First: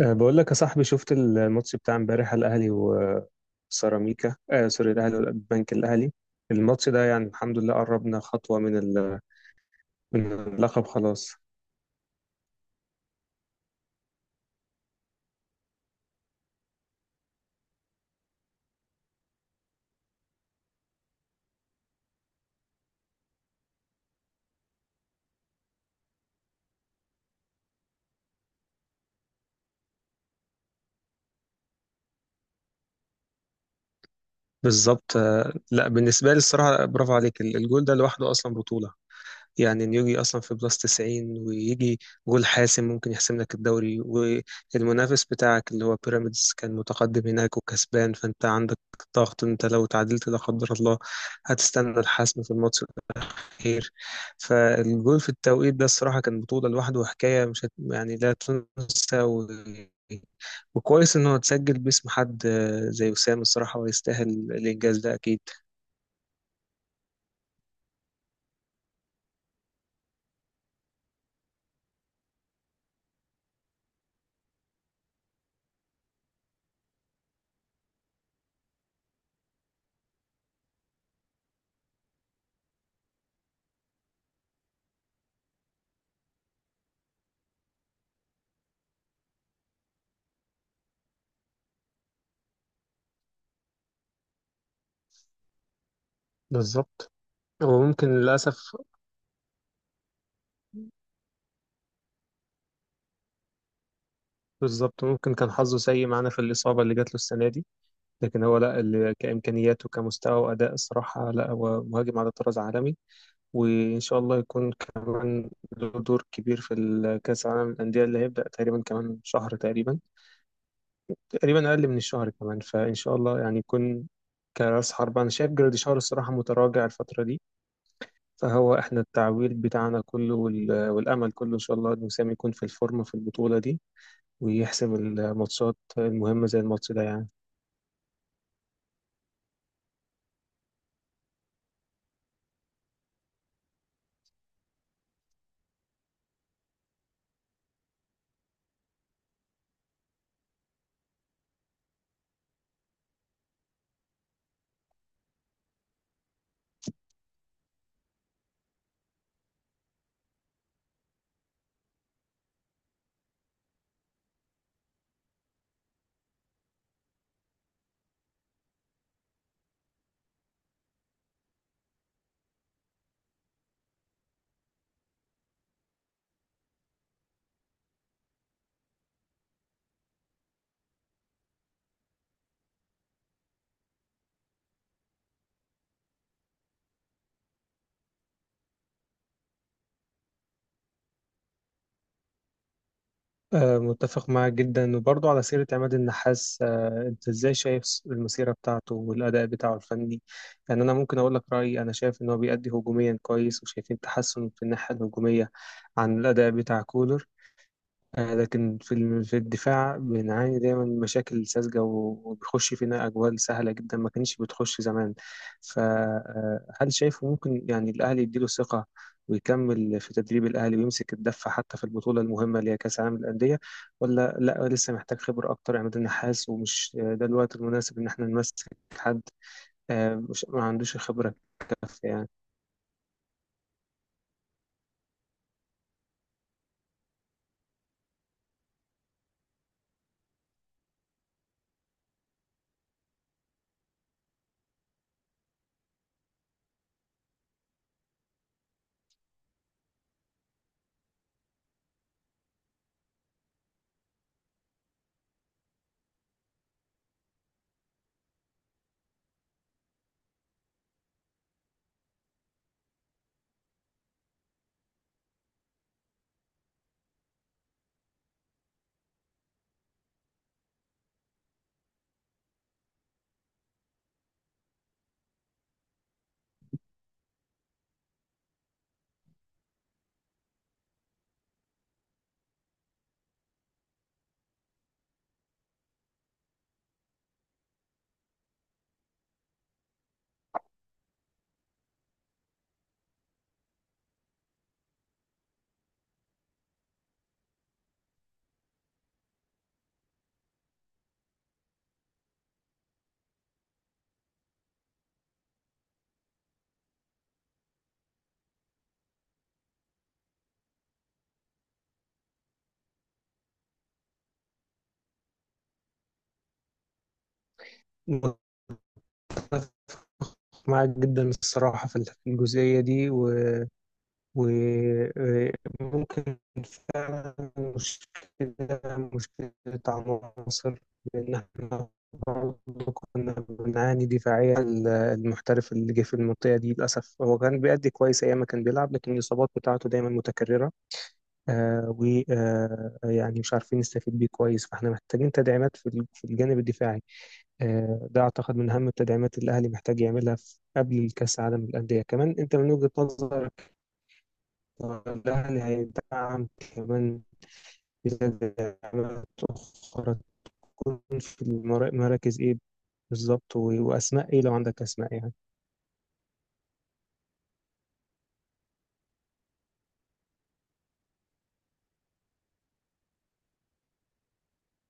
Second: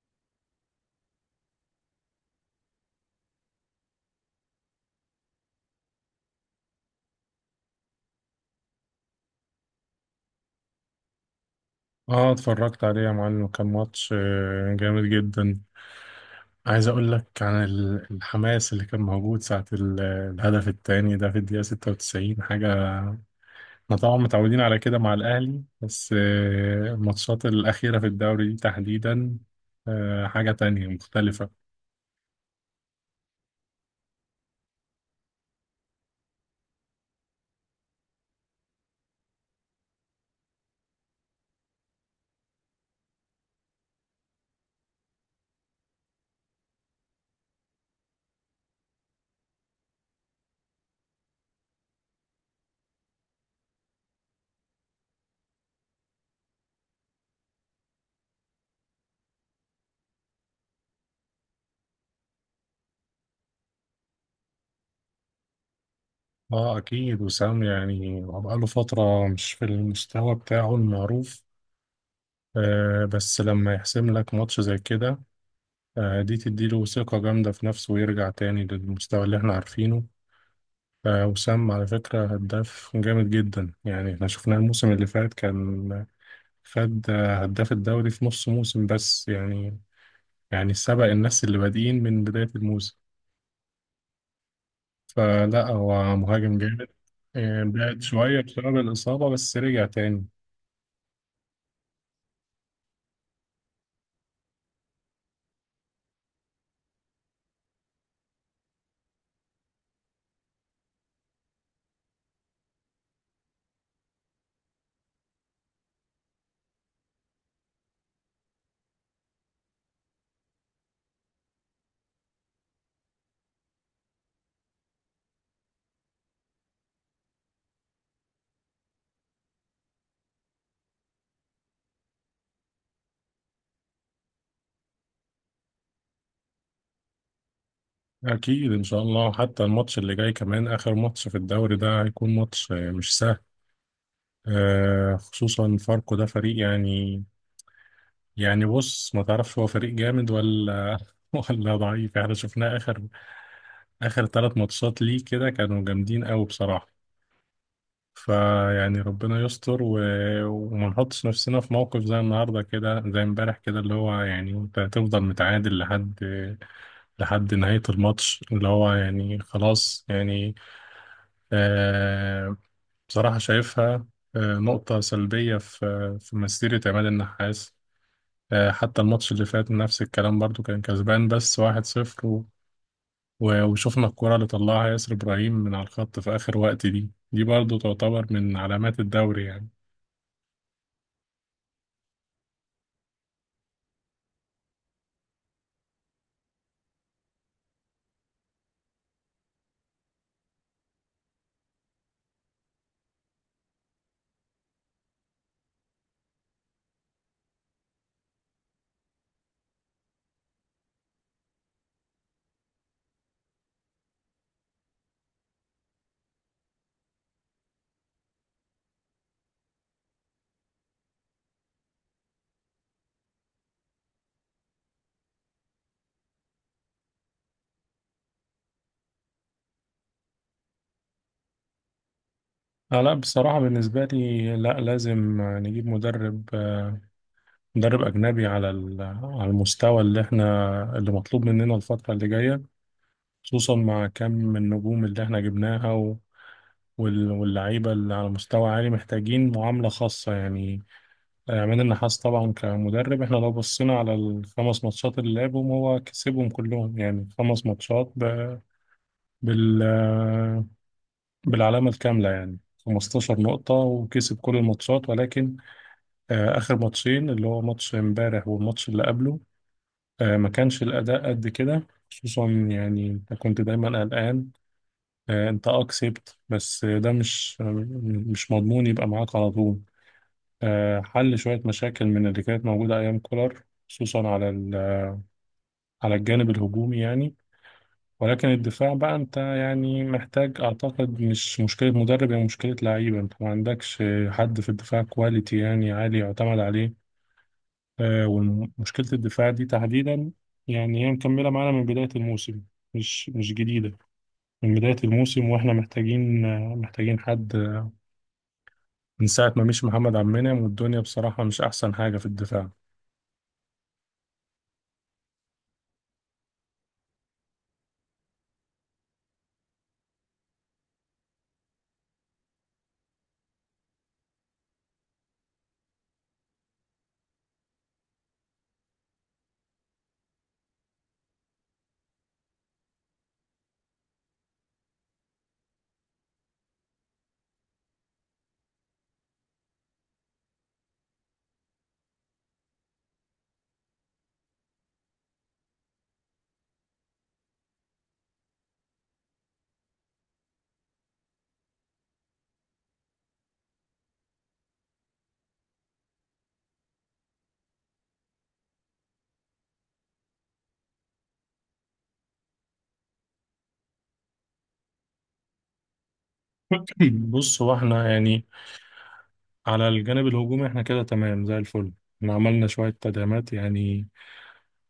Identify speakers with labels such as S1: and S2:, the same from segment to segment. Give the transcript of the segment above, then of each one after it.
S1: بقول لك يا صاحبي، شفت الماتش بتاع امبارح؟ الاهلي وسيراميكا، سوري، الاهلي والبنك الاهلي. الماتش ده يعني الحمد لله قربنا خطوه من من اللقب خلاص.
S2: اه، اتفرجت عليه يا معلم. كان ماتش جامد جدا. عايز اقول لك عن الحماس اللي كان موجود ساعة الهدف التاني ده في الدقيقة 96 حاجة. احنا طبعا متعودين على كده مع الاهلي، بس الماتشات الاخيرة في الدوري دي تحديدا حاجة تانية مختلفة.
S1: بالظبط. لا بالنسبه لي الصراحه برافو عليك، الجول ده لوحده اصلا بطوله. يعني انه يجي اصلا في بلس 90 ويجي جول حاسم ممكن يحسم لك الدوري، والمنافس بتاعك اللي هو بيراميدز كان متقدم هناك وكسبان، فانت عندك ضغط. انت لو تعادلت لا قدر الله هتستنى الحسم في الماتش. خير. فالجول في التوقيت ده الصراحة كان بطولة لوحده وحكاية مش هت... يعني لا تنسى وكويس إنه اتسجل باسم حد زي وسام، الصراحة ويستاهل الإنجاز ده أكيد.
S2: اه اكيد وسام، يعني هو بقاله فترة مش في المستوى بتاعه المعروف، بس لما يحسم لك ماتش زي كده، دي تديله ثقة جامدة في نفسه ويرجع تاني للمستوى اللي احنا عارفينه. وسام على فكرة هداف جامد جدا. يعني احنا شفناه الموسم اللي فات كان خد هداف الدوري في نص موسم بس، يعني يعني سبق الناس اللي بادئين من بداية الموسم. فلا، هو مهاجم جامد.
S1: بالظبط.
S2: بعد
S1: وممكن
S2: شوية بسبب
S1: للأسف،
S2: الإصابة، بس رجع تاني.
S1: بالظبط، ممكن كان حظه سيء معانا في الإصابة اللي جات له السنة دي، لكن هو لا اللي كإمكانيات وكمستوى وأداء الصراحة لا، هو مهاجم على طراز عالمي. وإن شاء الله يكون كمان له دور كبير في الكأس العالم للأندية اللي هيبدأ تقريبا كمان شهر تقريبا، تقريبا اقل من الشهر كمان. فان شاء الله يعني يكون كراس حرب. انا شايف جراديشار الصراحه متراجع الفتره دي، فهو احنا التعويل بتاعنا كله والامل كله ان شاء الله ان وسام يكون في الفورمه في البطوله دي ويحسم الماتشات المهمه زي الماتش ده يعني.
S2: أكيد إن شاء الله. حتى الماتش اللي جاي، كمان آخر ماتش في الدوري ده، هيكون ماتش مش سهل. خصوصا فاركو ده فريق، يعني يعني بص، ما تعرفش هو فريق جامد ولا ولا ضعيف. احنا شفناه اخر ثلاث ماتشات ليه كده كانوا جامدين قوي بصراحة. فيعني ربنا يستر وما نحطش نفسنا في موقف زي النهارده كده، زي امبارح كده، اللي هو يعني انت هتفضل متعادل لحد نهاية الماتش، اللي هو يعني خلاص يعني آه... بصراحة شايفها نقطة سلبية في مسيرة عماد النحاس. حتى الماتش اللي فات نفس الكلام برضو، كان كسبان بس واحد صفر، وشوفنا الكرة اللي طلعها ياسر إبراهيم من على الخط في آخر وقت دي دي برضو تعتبر من علامات الدوري يعني.
S1: متفق معاك جدا. وبرضه على سيره عماد النحاس، انت ازاي شايف المسيره بتاعته والاداء بتاعه الفني؟ يعني انا ممكن اقول لك رايي، انا شايف ان هو بيأدي هجوميا كويس وشايفين تحسن في الناحيه الهجوميه عن الاداء بتاع كولر. لكن في في الدفاع بنعاني دايما من مشاكل ساذجة وبيخش فينا أجوال سهلة جدا ما كانتش بتخش زمان. فهل شايفه ممكن يعني الأهلي يديله ثقة ويكمل في تدريب الأهلي ويمسك الدفة حتى في البطولة المهمة اللي هي كأس العالم للأندية؟ ولا لا، لسه محتاج خبرة أكتر عماد النحاس ومش ده الوقت المناسب إن احنا نمسك حد؟ مش ما عندوش خبرة كافية يعني.
S2: آه لا بصراحة، بالنسبة لي لا، لازم نجيب مدرب، مدرب أجنبي على على المستوى اللي احنا، اللي مطلوب مننا الفترة اللي جاية، خصوصا مع كم من النجوم اللي احنا جبناها واللعيبة اللي على مستوى عالي محتاجين معاملة خاصة يعني. من النحاس طبعا كمدرب، احنا لو بصنا على الخمس ماتشات اللي يابهم هو كسبهم كلهم، يعني خمس ماتشات بال... بالعلامة الكاملة يعني، خمس تاشر مقطة وكسب كل الماتشات. ولكن اخر ماتشين، اللي هو ماتش مبارح والماتش اللي قبله، ما كانش الاداء قد كده. خصوصا يعني انت كنت دايما الان انت اكسبت، بس ده مش مضمون يبقى معاك على طول. حل شوية مشاكل من اللي كانت موجودة ايام كولار، خصوصا على على الجانب الهجومي يعني. ولكن الدفاع بقى، انت يعني محتاج، اعتقد مش مشكلة مدرب، هي مشكلة لعيبة. انت ما عندكش حد في الدفاع كواليتي يعني عالي يعتمد عليه. ومشكلة الدفاع دي تحديدا يعني هي مكملة معانا من بداية الموسم. مش جديدة، من بداية الموسم واحنا محتاجين، محتاجين حد. من ساعة ما مشي محمد عبد المنعم والدنيا بصراحة مش أحسن حاجة في الدفاع.
S1: معاك جدا الصراحة في الجزئية دي. وممكن فعلا مشكلة، مشكلة عناصر، لأن احنا برضه كنا بنعاني دفاعيا. المحترف اللي جه في المنطقة دي للأسف هو كان بيأدي كويس أيام ما كان بيلعب، لكن الإصابات بتاعته دايما متكررة. آه ويعني مش عارفين نستفيد بيه كويس، فاحنا محتاجين تدعيمات في في الجانب الدفاعي. ده أعتقد من أهم التدعيمات اللي الأهلي محتاج يعملها في قبل الكأس العالم للأندية. كمان أنت من وجهة نظرك ولها نهاية دعم كمان، تدعيمات أخرى تكون في مراكز إيه بالظبط؟ وأسماء إيه لو عندك أسماء يعني.
S2: بص، هو احنا يعني على الجانب الهجومي احنا كده تمام زي الفل. احنا عملنا شوية تدعيمات، يعني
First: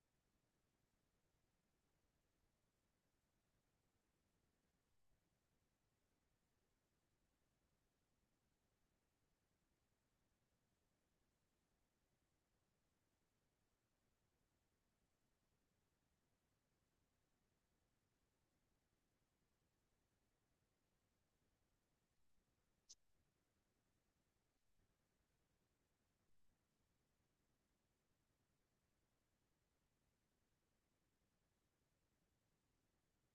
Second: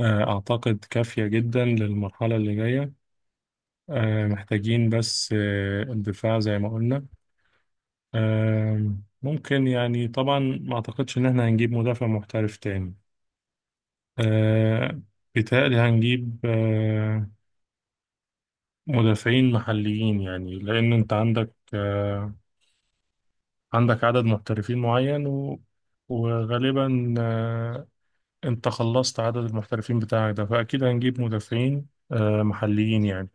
S2: أعتقد كافية جدا للمرحلة اللي جاية. محتاجين بس الدفاع زي ما قلنا. آه، ممكن يعني، طبعا ما أعتقدش إن احنا هنجيب مدافع محترف تاني. آه، بيتهيألي هنجيب مدافعين محليين، يعني لأن أنت عندك عندك عدد محترفين معين، وغالبا انت خلصت عدد المحترفين بتاعك ده، فاكيد هنجيب مدافعين محليين يعني.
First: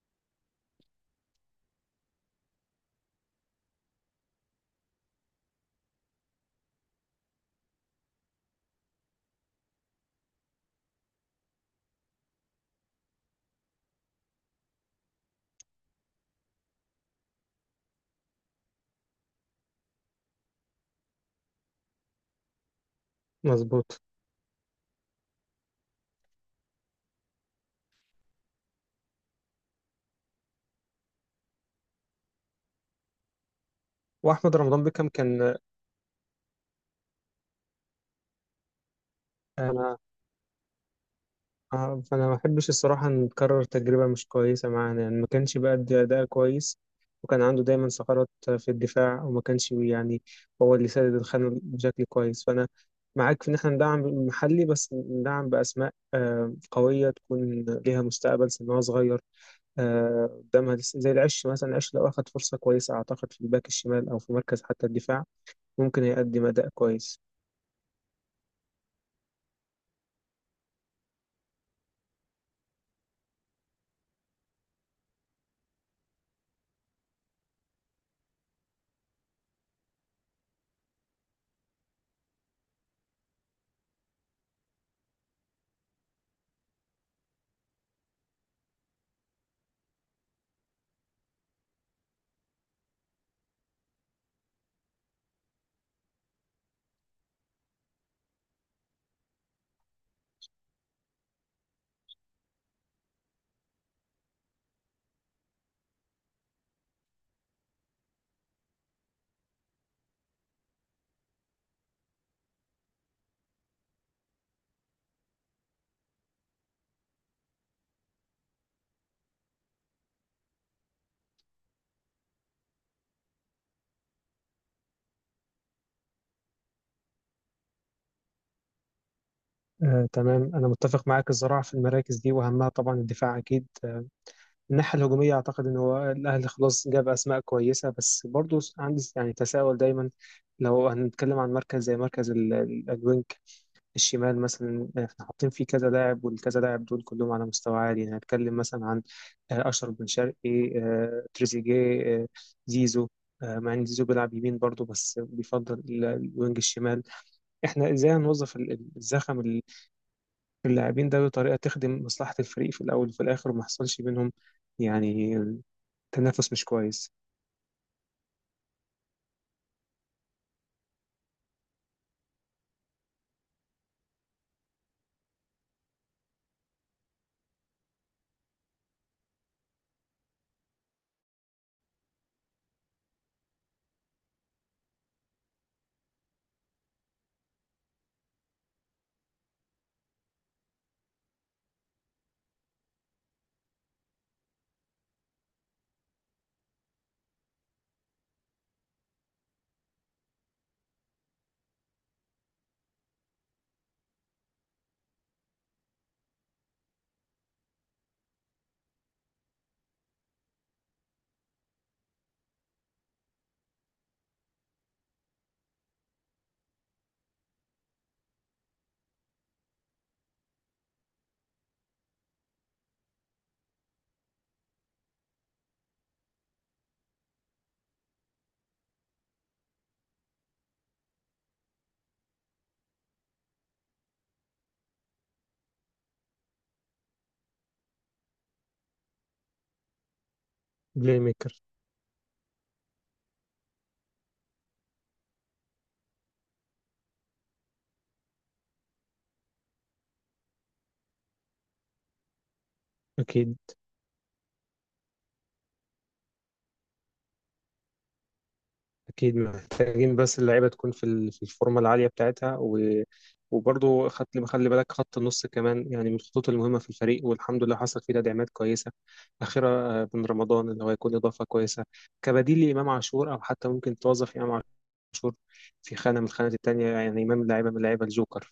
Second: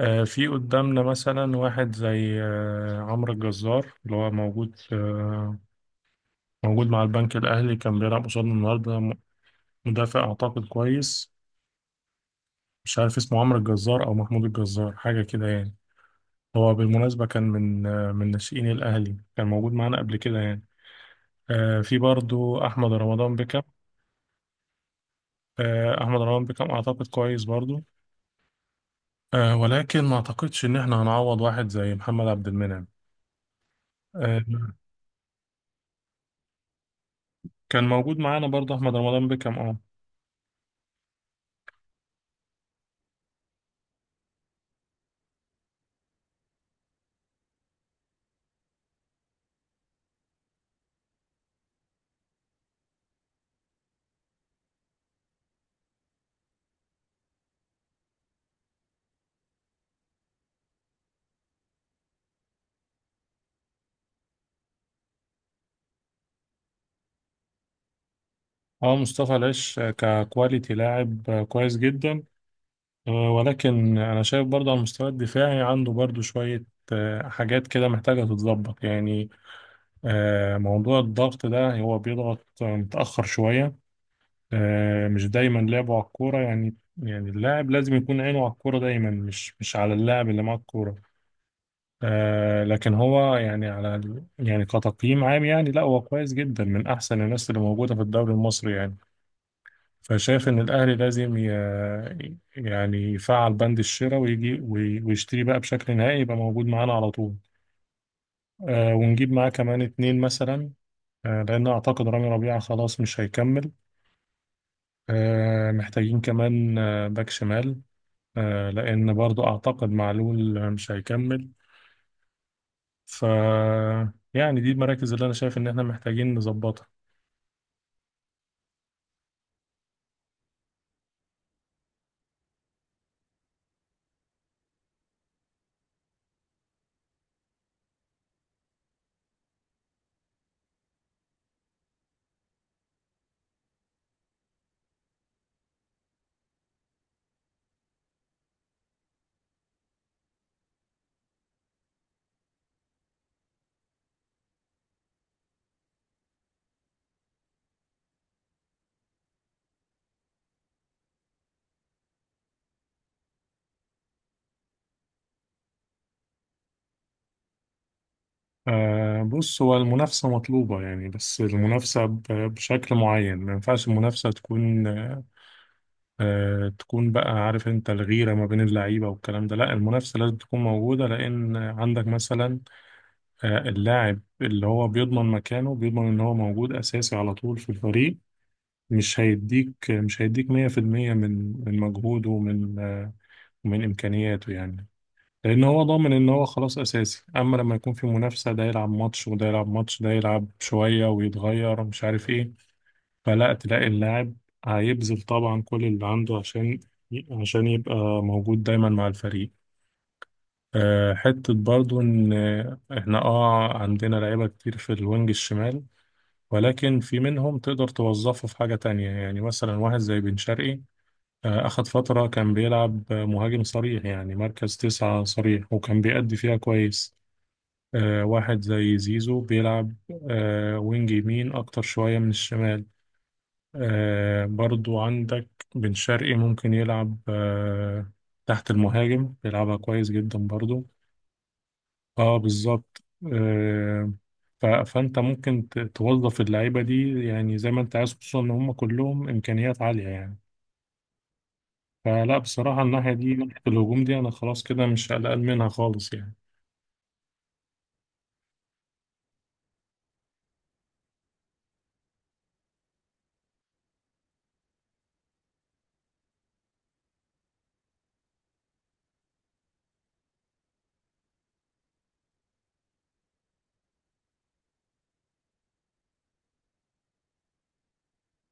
S2: في قدامنا مثلا واحد زي عمرو الجزار، اللي هو موجود موجود مع البنك الاهلي، كان بيلعب قصادنا النهارده. مدافع اعتقد كويس. مش عارف اسمه عمرو الجزار او محمود الجزار، حاجه كده يعني. هو بالمناسبه كان من من ناشئين الاهلي، كان موجود معانا قبل كده يعني. في برضو احمد رمضان بكم.
S1: مظبوط.
S2: احمد رمضان بكم اعتقد كويس برضو. ولكن ما اعتقدش ان احنا هنعوض واحد زي محمد عبد المنعم. آه،
S1: وأحمد رمضان بيكهام كان.
S2: كان موجود معانا برضه احمد رمضان بكام، اه.
S1: أنا فانا ما بحبش الصراحه نكرر تجربه مش كويسه معانا، يعني ما كانش بيأدي اداء كويس وكان عنده دايما ثغرات في الدفاع، وما كانش هو اللي سدد الخانه بشكل كويس. فانا معاك في ان احنا ندعم المحلي، بس ندعم باسماء قويه تكون ليها مستقبل، سنها صغير آه، قدامها لسه، زي العش مثلا. العش لو اخد فرصه كويسه اعتقد في الباك الشمال او في مركز حتى الدفاع ممكن يقدم اداء كويس.
S2: اه مصطفى العش ككواليتي لاعب كويس جدا. ولكن انا شايف برضه على المستوى الدفاعي عنده برضه شوية حاجات كده محتاجة تتظبط يعني. موضوع الضغط ده، هو بيضغط متأخر شوية. مش دايما لعبه على الكورة يعني. يعني اللاعب لازم يكون عينه على الكورة دايما، مش على اللاعب اللي معاه الكورة. لكن هو يعني على يعني كتقييم عام، يعني لا هو كويس جدا من احسن الناس اللي موجوده في الدوري المصري يعني. فشايف ان الاهلي لازم يعني يفعل بند الشراء ويجي ويشتري بقى بشكل نهائي، يبقى موجود معانا على طول. ونجيب معاه كمان اتنين مثلا، لان اعتقد رامي ربيعه خلاص مش هيكمل. محتاجين كمان باك شمال، لان برضو اعتقد معلول مش هيكمل. ف يعني دي المراكز اللي انا شايف ان احنا محتاجين نظبطها.
S1: تمام، أنا متفق معاك الصراحة في المراكز دي، وأهمها طبعا الدفاع أكيد. الناحية الهجومية أعتقد إن هو الأهلي خلاص جاب أسماء كويسة، بس برضو عندي يعني تساؤل دايما. لو هنتكلم عن مركز زي مركز الوينج الشمال مثلا، احنا حاطين فيه كذا لاعب، والكذا لاعب دول كلهم على مستوى عالي. يعني هتكلم مثلا عن أشرف بن شرقي، تريزيجيه، زيزو، مع إن زيزو بيلعب يمين برضو بس بيفضل الوينج الشمال. احنا إزاي هنوظف الزخم اللاعبين ده بطريقة تخدم مصلحة الفريق في الأول وفي الآخر، وما حصلش بينهم يعني تنافس مش كويس؟
S2: بص، هو المنافسة مطلوبة يعني، بس المنافسة بشكل معين. ما ينفعش المنافسة تكون تكون بقى، عارف انت، الغيرة ما بين اللعيبة والكلام ده. لا، المنافسة لازم تكون موجودة، لأن عندك مثلا اللاعب اللي هو بيضمن مكانه، بيضمن ان هو موجود أساسي على طول في الفريق، مش هيديك 100% من مجهوده، ومن ومن إمكانياته يعني. لأن هو ضامن إن هو خلاص أساسي. أما لما يكون في منافسة، ده يلعب ماتش وده يلعب ماتش، ده يلعب شوية ويتغير مش عارف إيه، فلا، تلاقي اللاعب هيبذل طبعا كل اللي عنده عشان يبقى موجود دايما مع الفريق. حتة برضو إن إحنا عندنا لعيبة كتير في الوينج الشمال، ولكن في منهم تقدر توظفه في حاجة تانية. يعني مثلا واحد زي بن شرقي، أخد فترة كان بيلعب مهاجم صريح، يعني مركز تسعة صريح، وكان بيأدي فيها كويس. واحد زي زيزو بيلعب وينج يمين أكتر شوية من الشمال. برضو عندك بن شرقي ممكن يلعب تحت المهاجم، بيلعبها كويس جدا برضو.
S1: بلاي ميكر.
S2: اه بالظبط. آه فأنت ممكن توظف اللعيبة دي يعني زي ما أنت عايز، خصوصا إن هم كلهم إمكانيات عالية يعني. فلا بصراحة الناحية دي،
S1: أكيد.
S2: ناحية الهجوم دي، أنا خلاص كده مش قلقان منها خالص يعني.
S1: أكيد محتاجين بس اللعيبة تكون في في الفورمة العالية بتاعتها. وبرضه خدت خلي بالك خط النص كمان، يعني من الخطوط المهمة في الفريق، والحمد لله حصل فيه تدعيمات كويسة أخيرا. بن رمضان اللي هو يكون إضافة كويسة كبديل لإمام عاشور، أو حتى ممكن توظف إمام عاشور في خانة من الخانات التانية، يعني إمام لاعبة من لاعيبة الجوكر.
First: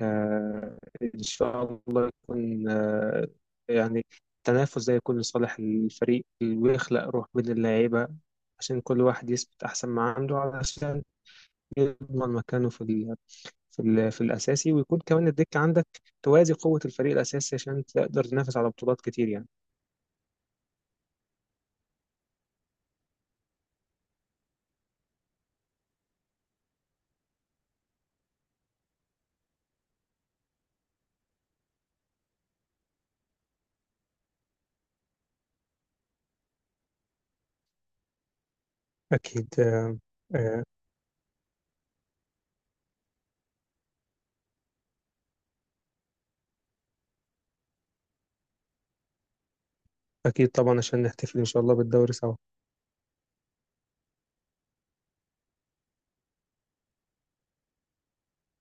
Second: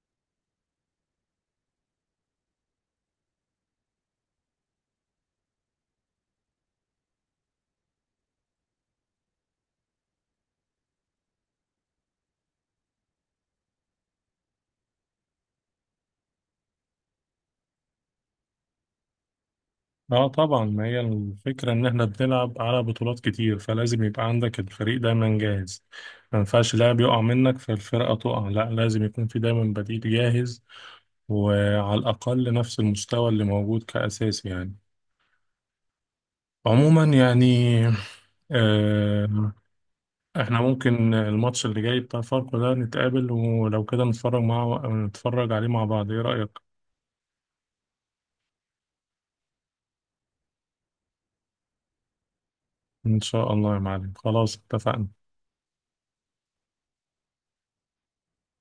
S1: آه، إن شاء الله يكون يعني التنافس ده يكون لصالح الفريق، ويخلق روح بين اللعيبة عشان كل واحد يثبت أحسن ما عنده، علشان يضمن مكانه في ال في ال في الأساسي، ويكون كمان الدكة عندك توازي قوة الفريق الأساسي عشان تقدر تنافس على بطولات كتير يعني.
S2: اه طبعا، ما هي الفكرة ان احنا بنلعب على بطولات كتير، فلازم يبقى عندك الفريق دايما جاهز. ما ينفعش لاعب يقع منك فالفرقة تقع، لا، لازم يكون في دايما بديل جاهز، وعلى الأقل نفس المستوى اللي موجود كأساسي يعني. عموما يعني آه
S1: أكيد.
S2: احنا
S1: آه،
S2: ممكن الماتش اللي جاي بتاع فاركو ده نتقابل ولو كده نتفرج مع، نتفرج عليه مع بعض، ايه رأيك؟
S1: أكيد طبعا عشان نحتفل إن شاء الله بالدوري سوا.
S2: ان شاء الله يا معلم، خلاص اتفقنا.